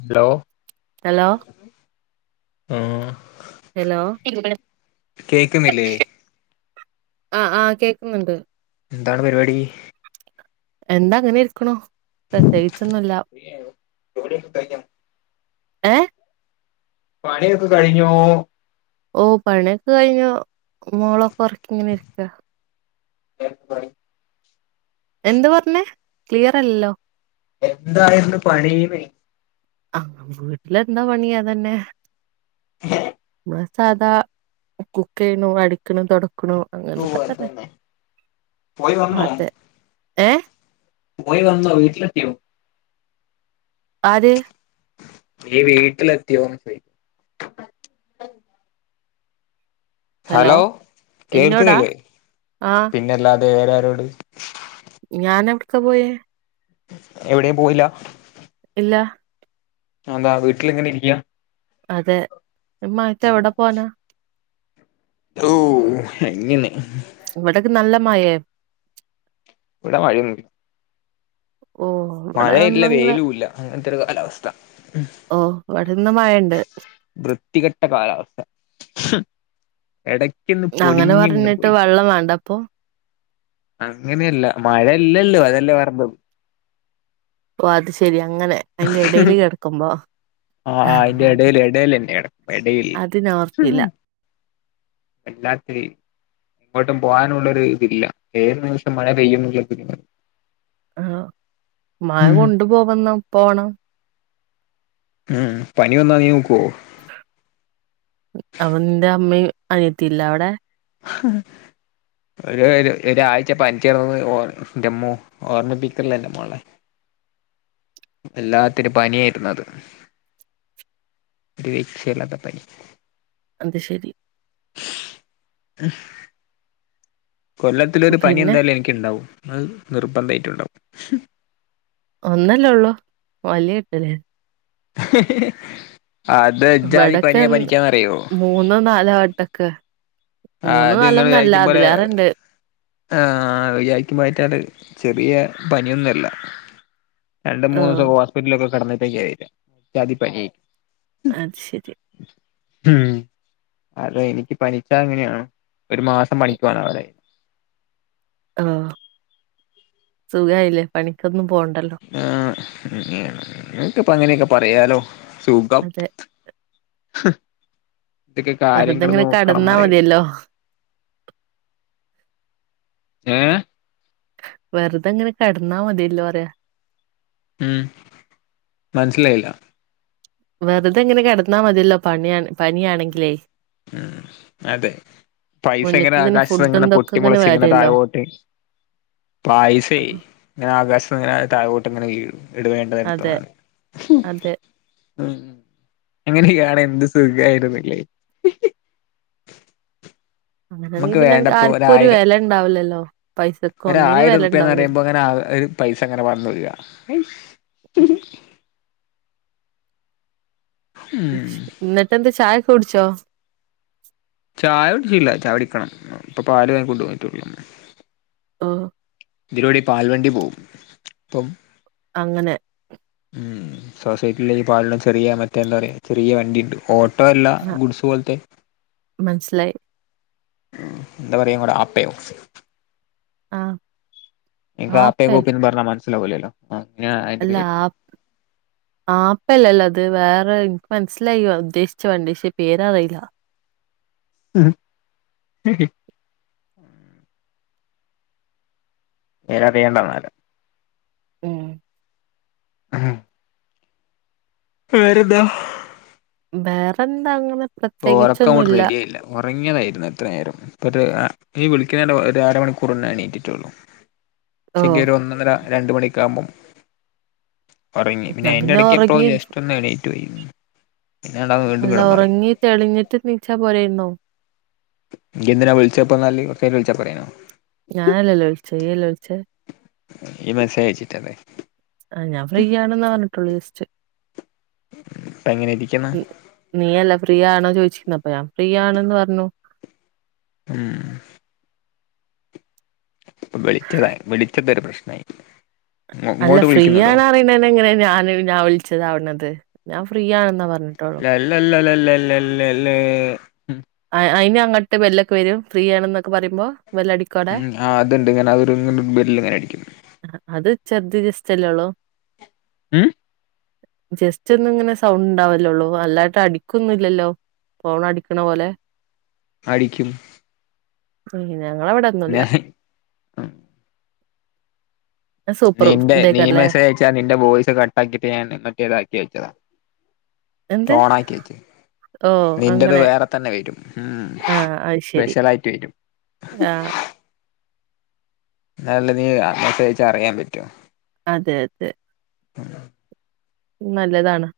Hello hello ഉം hello ആഹ് ആഹ് കേക്കുന്നുണ്ട് എന്താണ് പരിപാടി? എന്താ അങ്ങനെ ഇരിക്കണു പ്രത്യേകിച്ചൊന്നുമില്ല ചോറ് കഴിക്കാ ഏഹ് പണിയൊക്കെ കഴിഞ്ഞോ ഓ പണിയൊക്കെ കഴിഞ്ഞു മോളൊക്കെ ഉറക്കിങ്ങനെ ഇരിക്കാ [unintelligible] എന്ത് പറഞ്ഞേ ക്ലിയർ അല്ലല്ലോ എന്തായിരുന്നു പണീന്ന് ആഹ് വീട്ടില് എന്താ പണി അതന്നെ [unintelligible] നമ്മളെ സാധാ കുക്ക് ചെയ്യണു അടിക്കണു തുടക്കണു അങ്ങനൊക്കെ തന്നെ പോയി വന്നോ അതെ ഏഹ് പോയി വന്നോ വീട്ടിലെത്തിയോ ആര് നീ വീട്ടിലെത്തിയോന്ന് ഹലോ ഇന്നോടാ കേൾക്കുകേല്ലേ ആഹ് പിന്നല്ലാതെ വേറാരോട് ഞാൻ എവിടേക്കാ പോയേ എവിടെയും പോയില്ല ഇല്ലാ അതെന്താ വീട്ടിലിങ്ങനെ ഇരിക്കിയാ അതെ ഈ മയത്ത് എവിടെ പോവാനാ ഓഹ് അങ്ങനെ ഇവിടൊക്കെ നല്ല മയയാ ഇവിടെ മഴയൊന്നൂല്ല ഓഹ് മഴയില്ല വെയിലൂല്ല അങ്ങനത്തൊരു കാലാവസ്ഥ ഓ ഇവിടിന്ന് മഴയൊണ്ട് വൃത്തികെട്ട കാലാവസ്ഥ എടയ്ക്കി അങ്ങനെ പറഞ്ഞിട്ട് വെള്ളം വേണ്ടപ്പോ അങ്ങനെയല്ല മഴയില്ലല്ലോ അതല്ലേ വെറുതെ ഓ അത്ശെരി അങ്ങനെ അയിന്റെ എടേല് കെടക്കുമ്പോ ആഹ് ആഹ് അയിന്റെ എടേല് എടോലെന്നെ കടക്കുമ്പോ എടയിൽ അതിനോർത്തില്ല വല്ലാത്തൊരീ എങ്ങോട്ടും പോകാനുള്ളൊരു ഇതില്ല ഏതുനിമിഷവും മഴ പെയ്യുംന്നുള്ളാരു ആഹ് ഉം മയകൊണ്ടു പോവുന്ന പോണം ഉം പനി വന്നാ നീ നോക്കോ അവൻ്റെ അമ്മയും അനിയത്തില്ലേവിടെ [unintelligible] ഒരു ഒര ഒരായ്ച പനിച്ച് കിടന്നത് ഓ എൻ്റമ്മോ ഓർമ്മിപ്പിക്കല്ലേ എൻ്റെമോളെ വല്ലാത്തൊരു പനിയാരുന്നു അത് ഒരു രഷേല്ലാത്ത പനി അത് ശെരി കൊല്ലത്തിലൊരു പനി പിന്നെ എന്തായാലും എനിക്കുണ്ടാവും അത് നിർബന്ധായിട്ടുണ്ടാവും ഒന്നല്ലേ ഉള്ളൂ വല്യേട്ടല്ലേ അത് എജാതി ഇവിടൊക്കെ പനിയാ പനിക്കാന്നറിയോ? മൂന്നോ നാലോ വട്ടൊക്ക അത് നിങ്ങൾ മൂന്നോനാലോന്നല്ല വിചാരിക്കും പോലെ അതിലാറണ്ട്. ആഹ് [unintelligible] ചെറിയ പനിയൊന്നല്ല. രണ്ട് ആഹ് മൂന്നുസക്കെ ഹോസ്പിറ്റലിലൊക്കെ കടന്നട്ടില്ലേ എജ്ജാതി പനി. അത് ശരി. ഉം. അതെ എനിക്ക് പനിച്ചാ അങ്ങനെയാ, ഒരു മാസം പണിക്കോവാനാവൂലേ. ആഹ് സുഖായില്ലേ പണിക്കൊന്നും പോണ്ടല്ലോ. ആഹ് നിങ്ങക്കിപ്പ അങ്ങനെയൊക്കെ പറയാലോ. സുഖം. അതെ ഹ് [unintelligible] കാര്യങ്ങള് വെറുതെങ്ങനെ കെടന്നാ നോക്കണന്നറിയോ. മതിയല്ലോ ഏഹ് വെറുതെങ്ങനെ കെടന്നാ മതിയല്ലോ പറയാ. ഉം മനസിലായില്ല. വെറുതെങ്ങനെ കെടന്നാ മതിയല്ലോ പണിയ പനിയാണെങ്കിലേ. ഉം അതെ പൈസങ്ങനെ മുന്ന്ക്ക് ആകാശത്ത് ഫുഡും ഇങ്ങനെ ഇതൊക്കെ പൊട്ടി മൊളച്ച് ഇങ്ങനെ വരുല്ലോ താഴോട്ട് പൈസേ ഇങ്ങനെ ആകാശത്തിങ്ങനെ താഴോട്ട് ഇങ്ങനെ വീഴും, ഇട വേണ്ട അതെ ഇടുത്തോളാന്. അതെ ഉം അങ്ങനെക്കാണേ എന്ത് സുഖാരുന്നില്ലേ. അങ്ങനെയാണെങ്കി നമക്ക് പിന്നെ അനക്ക് വേണ്ടപ്പോ ആർക്കും ഒരു ഒരായിരം വെല ഉണ്ടാവില്ലല്ലോ പൈസക്ക് ഒന്നിനും ഒരായിര വെല റുപ്യന്ന് ഉണ്ടാവില്ലല്ലോ പറയുമ്പോ അങ്ങനെ ആ ഒരു പൈസങ്ങനെ പറന്ന് വീഴാ. ഉം ഇന്നതെന്തു ചായൊക്ക കുടിച്ചോ? ചായ കുടിച്ചീലാ, ചായ കുടിക്കണം. ഇപ്പൊ പാല് വാങ്ങി കൊണ്ടന്നിട്ടള്ളൂ. ആഹ്. ഇതിലൂടെ പാൽവണ്ടി പോവും അപ്പം അങ്ങനെ ഉം സൊസൈറ്റിയിലെക്ക പാലുള്ള ചെറിയ മറ്റേ എന്താ പറയാ ചെറിയ വണ്ടിണ്ട് ഓട്ട ട്ടല്ല ആ ഗുഡ്സ് പോലത്തെ. മനസ്സിലായി ഉം എന്ത പറയാ നമ്മടെ ആപ്പയോ, ആഹ് ഇങ്ങക്ക് ആപേന്ന് ഗൂപ്പിന്ന് പറഞ്ഞ മനസിലാവില്ലല്ലോ [unintelligible] അല്ലാ ആ [inaudible] ആപ്പല്ലല്ലോ അത്, വേറെ എനിക്ക് മനസ്സിലായി ഉദ്ദേശിച്ച വണ്ടി പക്ഷേ പേര് അറിയില്ല. ഉം പേര് അറിയേണ്ടന്നാല്. ഉം ഉം വേറെന്താ? വേറെന്താ അങ്ങനെ ഒറക്കം അങ്ങോട്ട് പ്രത്യേകിച്ചൊന്നുല്ല റെഡി ആയില്ല. ഒറങ്ങിയതായിരുന്നു ഇത്ര നേരം. ഇപ്പത് നീ വിളിക്കുന്നതിന്റെ ഒരു അരമണിക്കൂർ മുന്നെ എണീറ്റട്ടുള്ളൂ. ഓ ഉച്ചക്ക് ഒരു ഒന്നന്നര രണ്ട് മണിക്ക് ആകുമ്പോ ഒറങ്ങി. പിന്നെ എന്നാ അയ്ന്റെ ഇടക്ക്പ്പോ ഉറങ്ങി ജസ്റ്റ് ഒന്ന് എണീറ്റ് പോയി, പിന്നെ രണ്ടാമ അല്ല ഉറങ്ങി തെളിഞ്ഞിട്ട് നീച്ചാ പോരായിരുന്നോ? യ്യ് എന്തിനാ വിളിച്ചപ്പോ എന്നാല്. കൊറച്ചയിനിട്ട് വിളിച്ചാ പോരായിരുന്നോ? ഞാനല്ലല്ലോ വിളിച്ച് നീയല്ലെ വിളിച്ച് ഇയ്യ് മെസെജ് അയിച്ചിട്ടല്ലെ ആഹ് ഞാൻ ഫ്രീ ആണെന്ന് പറഞ്ഞിട്ടുള്ളൂ ജസ്റ്റ് ഉം ഇപ്പ എങ്ങനെ ഇരിക്ക്ണ് നീയല്ലെ ഫ്രീ ആണോ ചോദിച്ചീന്ന് അപ്പോ ഞാൻ ഫ്രീ ആണ്ന്ന് പറഞ്ഞു ഉം ഇപ്പോ വിളിച്ചതായി വിളിച്ചത് ഒരു പ്രശ്നായി അല്ല ഇങ്ങോട്ട് ഫ്രീ വിളിക്കുന്നുണ്ടോ ആണ് അറിയണന്നറിയന്നങ്ങനെ ഞാൻ ഞാൻ വിളിച്ചതാവണത് ഞാൻ ഫ്രീയാണെന്നാ പറഞ്ഞത് ല്ലല്ലല്ലല്ലല്ലല്ലേ അയിന് അങ്ങനത്തെ വെല്ലൊക്കെ വരും ഫ്രീ ആണ് എന്നൊക്കെ പറയുമ്പോ വെല്ലടി ഉം ആ അതുണ്ട് ഇങ്ങനെ ഒരു ബെല്ല് ഇങ്ങനെ അടിക്കും അത് ചെർത് ജെസ്റ്റ്ല്ലല്ലൊള്ളൂ ഉം ജസ്റ്റ് ഒന്ന് ഇങ്ങനെ സൗണ്ട് ഉണ്ടാവല്ലോളൂ അല്ലാണ്ട് അടിക്കൊന്നും ഇല്ലല്ലോ ഫോണടിക്ക്ണ പോലെ അടിക്കും ഉം ഞങ്ങള അവിടെ ഒന്നുല്ല സൂപ്പർ നിന്റെ നീ ഇതേക്കല്ലേ മെസ്സേജ് അയച്ചാ നിന്റെ വോയ്സ് കട്ട ആക്കിട്ട് ഞൻ മറ്റേതാക്കി വെച്ചതാ എന്ത് ഓണാക്കിവെക്ക് ഓ നിന്റത് അങ്ങനെ വേറെ തന്നെ വരും ഉം ആഹ് അത് ശരി സ്പെഷ്യൽ ആയിട്ട് വരും ആഹ് എന്നാലല്ലെ നീ മെസെജ് അയച്ചാ അറിയാൻ പറ്റൂ അതെ അതെ ഉം നല്ലതാണ്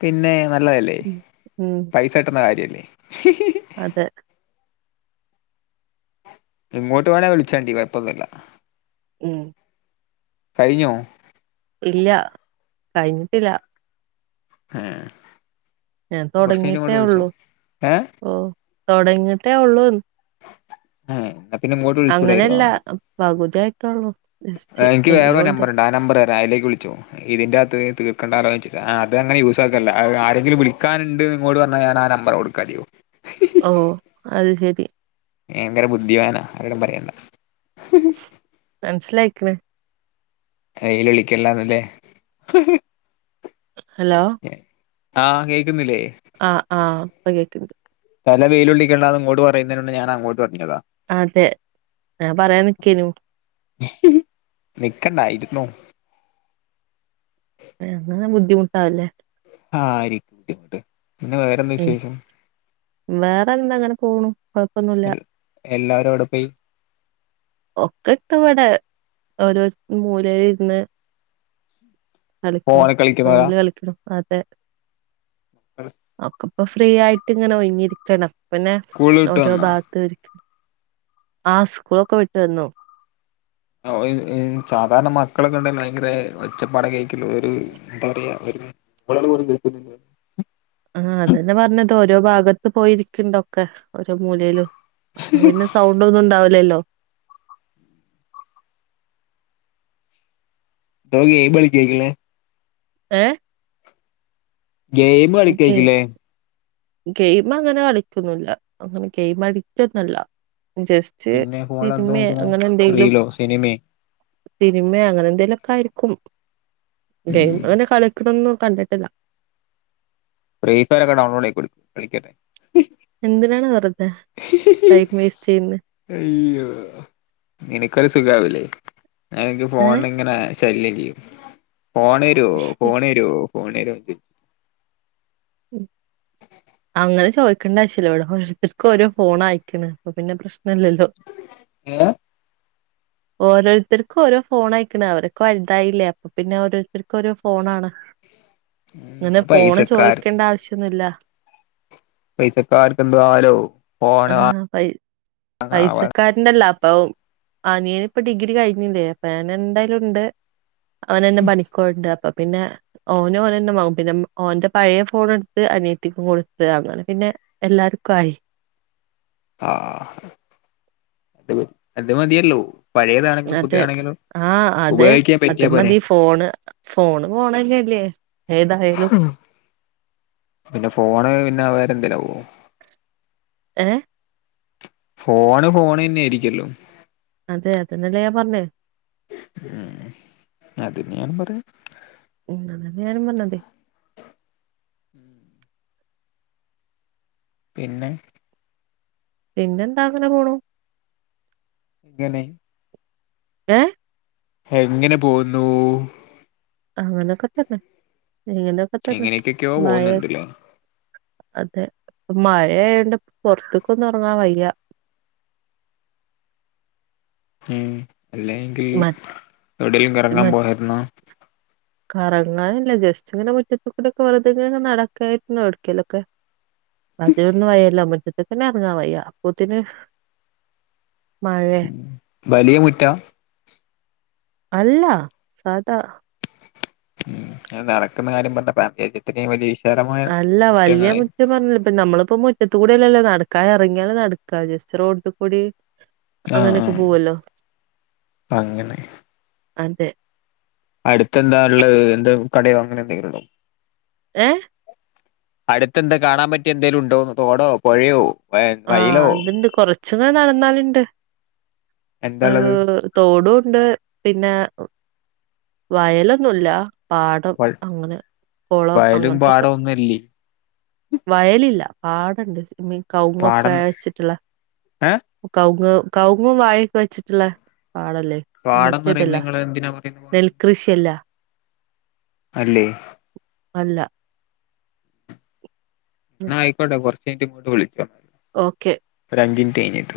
പിന്നെ നല്ലതല്ലെ ഉം ഉം പൈസ കിട്ട്ണ കാര്യല്ലെ അതെ ഇങ്ങോട്ട് വേണേ വിളിച്ചാണ്ടി കൊഴപ്പൊന്നില്ല ഉം കഴിഞ്ഞോ ഇല്ല കഴിഞ്ഞിട്ടില്ല ആഹ് ഞാൻ തുടങ്ങിട്ടേ ഉള്ളൂ ഏ ഓ തുടങ്ങിട്ടേ ഉള്ളൂ എന്നാ പിന്നെ ഇങ്ങോട് അങ്ങനെയല്ല പകുതിയിട്ടുള്ളൂ എനിക്ക് വേറെരു നമ്പർ ഉണ്ട് ആ നമ്പർ തരാ അതിലേക്ക് വിളിച്ചോ ഇതിന്റെത്ത് തീർക്കണ്ട ആലോചിച്ചിട്ട ആ അതങ്ങനെ യൂസാക്കല്ല ആരെങ്കില് വിളിക്കാണ്ട് എന്നങ്ങോട് പറഞ്ഞാ ഞാൻ ആ നമ്പർോടുക്കും കയോ ഓഹ് അത് ശരി ഭയങ്കര ബുദ്ധിമാനാ ആരോടും പറയേണ്ട മനസിലായിക്കണ് വെയിലൊളിക്കല്ലാന്നല്ലേ ഹലോ ആഹ് കേക്കുന്നില്ലേ ആഹ് ആഹ് പകേക്കണ്ട് തല വെയിലുള്ളിക്കണ്ടാന്ന് ഇങ്ങോട്ട് പറയുന്നയിന് ഞാനങ്ങോട്ട് പറഞ്ഞതാ അതെ ആഹ് പറയാൻ നിക്കേനു നിക്കണ്ട ഇരുന്നോ ഏഹ് അങ്ങനെ ബുദ്ധിമുട്ടാവല്ലേ ആരിക്കുംട്ടിങ്ങോട്ട് പിന്നെ വേറെന്താ വിശേഷം വേറെന്തന്താ അങ്ങനെ പോണു കൊഴപ്പൊന്നുല്ല എല്ലരുവിടെ പോയി ഒക്കെട്ട് ഇവിടെ ഓരോ മൂല ഇരുന്ന് കളിക്കണം ഫോണ് കളിക്കുന്നവരാ ഫോണില് കളിക്കണം അതെ ആഹ് ഒക്കെ ഇപ്പൊ ഫ്രീ ആയിട്ട് ഇങ്ങനെ ഒഴിഞ്ഞിരിക്കണ് അപ്പൊ പിന്നെ സ്കൂള് വിട്ട് ഓരോ വന്നോ ഭാഗത്തുംരിക്ക ആഹ് സ്കൂളൊക്കെ വിട്ട് വന്നു സാധാരണ മക്കള കണ്ട ഭയങ്കര ഒച്ചപ്പാട കേക്കല ഒരു എന്താ പറയ [unintelligible] ആഹ് അതന്നെ പറഞ്ഞത് ഓരോ ഭാഗത്ത് പോയിരിക്കണ്ടൊക്കെ ഓരോ മൂലയിലും അപ്പൊ പിന്നെ സൗണ്ട് ഒന്നും ഉണ്ടാവില്ലല്ലോ ദോ ഗെയിമ് കളിക്കേക്കുല്ലേ ഏഹ് ഗെയിം ഗെ കളിക്കെക്കുല്ലേ ഗെയിം അങ്ങനെ കളിക്കന്നില്ല അങ്ങനെ ഗെയിം അടിട്ടോന്നല്ല ജസ് പിന്നെ ഫോണിൽ എന്താ തിമേ നോക്കണു അങ്ങനെ എന്തെങ്കിലും റീലോ സിനിമേ സിനിമ അങ്ങനെ എന്തേലൊക്കെ ആയിരിക്കും ഗെയിം അങ്ങനെ കളിക്കണന്ന് കണ്ടിട്ടില്ല പ്രീഫയറൊക്കെ ഡൗൺലോഡ് ആയിക്കൊട് കളിക്കട്ടെ എന്തിനാണ് വെറുതെ ടൈം വേസ്റ്റ് ചെയ്യുന്ന അയ്യോ നിനിക്കൊരു സുഖവില്ലേ [unintelligible] എനിക്ക് ഫോണ ഇങ്ങനെ ശല്യം ചെയും ഫോൺരോ ഫോൺരോ ഫോൺരോ ഏ അങ്ങനെ ചോദിക്കണ്ട ആശ്യമല്ല ഇവിടെ ഒഓത്തർക്കുരോ ഫോൺ അയക്കണ് അപ്പോ പിന്നെ പ്രശ്നം ണല്ലല്ലോ ഏ ഓരോരുത്തർക്കും ഓരോ ഫോൺ അയക്കണ അവരക്കെ വലുതായില്ലേ പിന്നെ ഓരോരുത്തർക്ക് ഓരോ ഫോൺ ആണ് ഇങ്ങനെ ഫോണ് പൈസക്കാര് ചോദിക്കണ്ട ആവശ്യൊന്നില്ല പൈസക്കർക്കെന്ത ആവലോ ഫോണ [unintelligible] കാരണ്ടല്ല അപ്പൊ ആനിയൻ ഇപ്പ ഡിഗ്രി കഴിഞ്ഞില്ലേ അപ്പൊ എന്തായാലും ഉണ്ട്. അവനന്നെ പണിക്കോണ്ട് അപ്പൊ പിന്നെ. ഓന് ഓനന്ന വങ്ങും പിന്നെ ഓന്റെ പഴയ ഫോൺ എടുത്ത് അനി ത്തിക്കും കൊടുത്ത് അങ്ങനെ പിന്നെ എല്ലാർക്കും ആയി. ആഹ് അത മതിയല്ലോ പഴയണേങ്കിലും പുതിയ ആണെങ്കിലും ആഹ അതെ അത് മതി ഫോണ്. ഫോണ് പോണല്ലേല്ലേ ഏതായാലും. പിന്നെ ഫോണ് പിന്നെ വേറെ എന്തേകിലും അവോ ഏഹ് ഫോണ് ഫോണ് ന്നെ ആയിരിക്കല്ലോ. അതെ അതന്നല്ലേ ഞാൻ പറഞ്ഞേ ഉ അത്ന്നെയഞൻ പറയാം ഉം അതന്നെ ഞാനും പറഞ്ഞത്. ഉം പിന്നെ പിന്നെന്താ അങ്ങനെ പോണു. ഇങ്ങാനൊ ഏ എങ്ങനെ പോകുന്നു. അങ്ങനെയൊക്കെ തന്നെ ഇങ്ങനൊക്കെ തന്നെ എങ്ങനെയൊക്കൊക്കെയോ മായ. പോകുന്നുണ്ടല്ലേ അതെ മഴയണ്ട് പുറത്ത്ക്ക് ഒന്നും ഇറങ്ങാൻ വയ്യ. ഉ അല്ല എങ്കിൽ മ എവിടെേങ്കലും കറങ്ങാൻ മ പോയായിരുന്നോ. കറങ്ങാനില്ല ജസ്റ്റ് ഇങ്ങനെ മുറ്റത്ത് കൂടി ഒക്കെ വെറുതെനെ നടക്കായിരുന്നോ എടലൊക്കെ. അതിന്നും വയല്ല മുറ്റത്ത്ക് തന്നെ ഇറങ്ങാ വയ്യ അപ്പത്തിന്. മഴെ വലിയ മുറ്റ അല്ല സാദാ ഉ അത് നടക്കുന്ന കാര്യം പറഞ്ഞ വിചരിചു ത്തിനേ വലിയഷം അല്ല വല്യയ പറഞ്ഞ ഇപ്പ നമ്മളിപ്പോ മുറ്റത്ത് കൂടിയല്ലല്ലോ നടക്കാ ഇറങ്ങിയാല നടക്കാ ജസ്റ്റ് റോഡ് കൂടി ആഹ് അങ്ങനെയൊക്കെ ആഹ് പോവല്ലോ അങ്ങനെ അതെ. അടുത്ത് എന്താ ഉള്ള എന്താ കടയോ അങ്ങനെ എന്തെങ്കിലും ഉണ്ടോ? ഏഹ അടുത്ത് എന്താ കാണാൻ പറ്റി എന്തേങ്കലും ഉണ്ടോന്ന് തോടോ പുഴയോ? ആഹ അത്ണ്ട് കൊറച്ച്ങ്ങ് നടന്നാലുണ്ട്. എന്താള്ളത് തോടുംണ്ട് പിന്നെ വയലൊന്നുമല്ല പാടം അങ്ങനെ കുളം വയലും അങ്ങനത്തൊക്കെ. പാടവും ഒന്നും ഇല്ലേ വയലില്ല പാടണ്ട് മീൻസ് കൗങ്ങൊക്കെ പാടം വെച്ചിട്ടുള്ള. ഏഹ് കൗ കൗുങ്ങും വാഴയൊക്കെ വെച്ചിട്ടുള്ള പാടല്ലേ. പാടംന്ന് പറയുന്നത് മറ്റേതല്ല നിങ്ങള് എന്തിനാ. പറയുന്നത് പാടം നെൽകൃഷിയല്ല. അല്ലേ അല്ല ന്നാ ആയിക്കോട്ടെ കൊറച്ച് കഴിഞ്ഞിട്ട് വിളിക്കാ ഓക്കെ ഒരഞ്ചു മിനിറ്റ് കഴിഞ്ഞിട്ട്.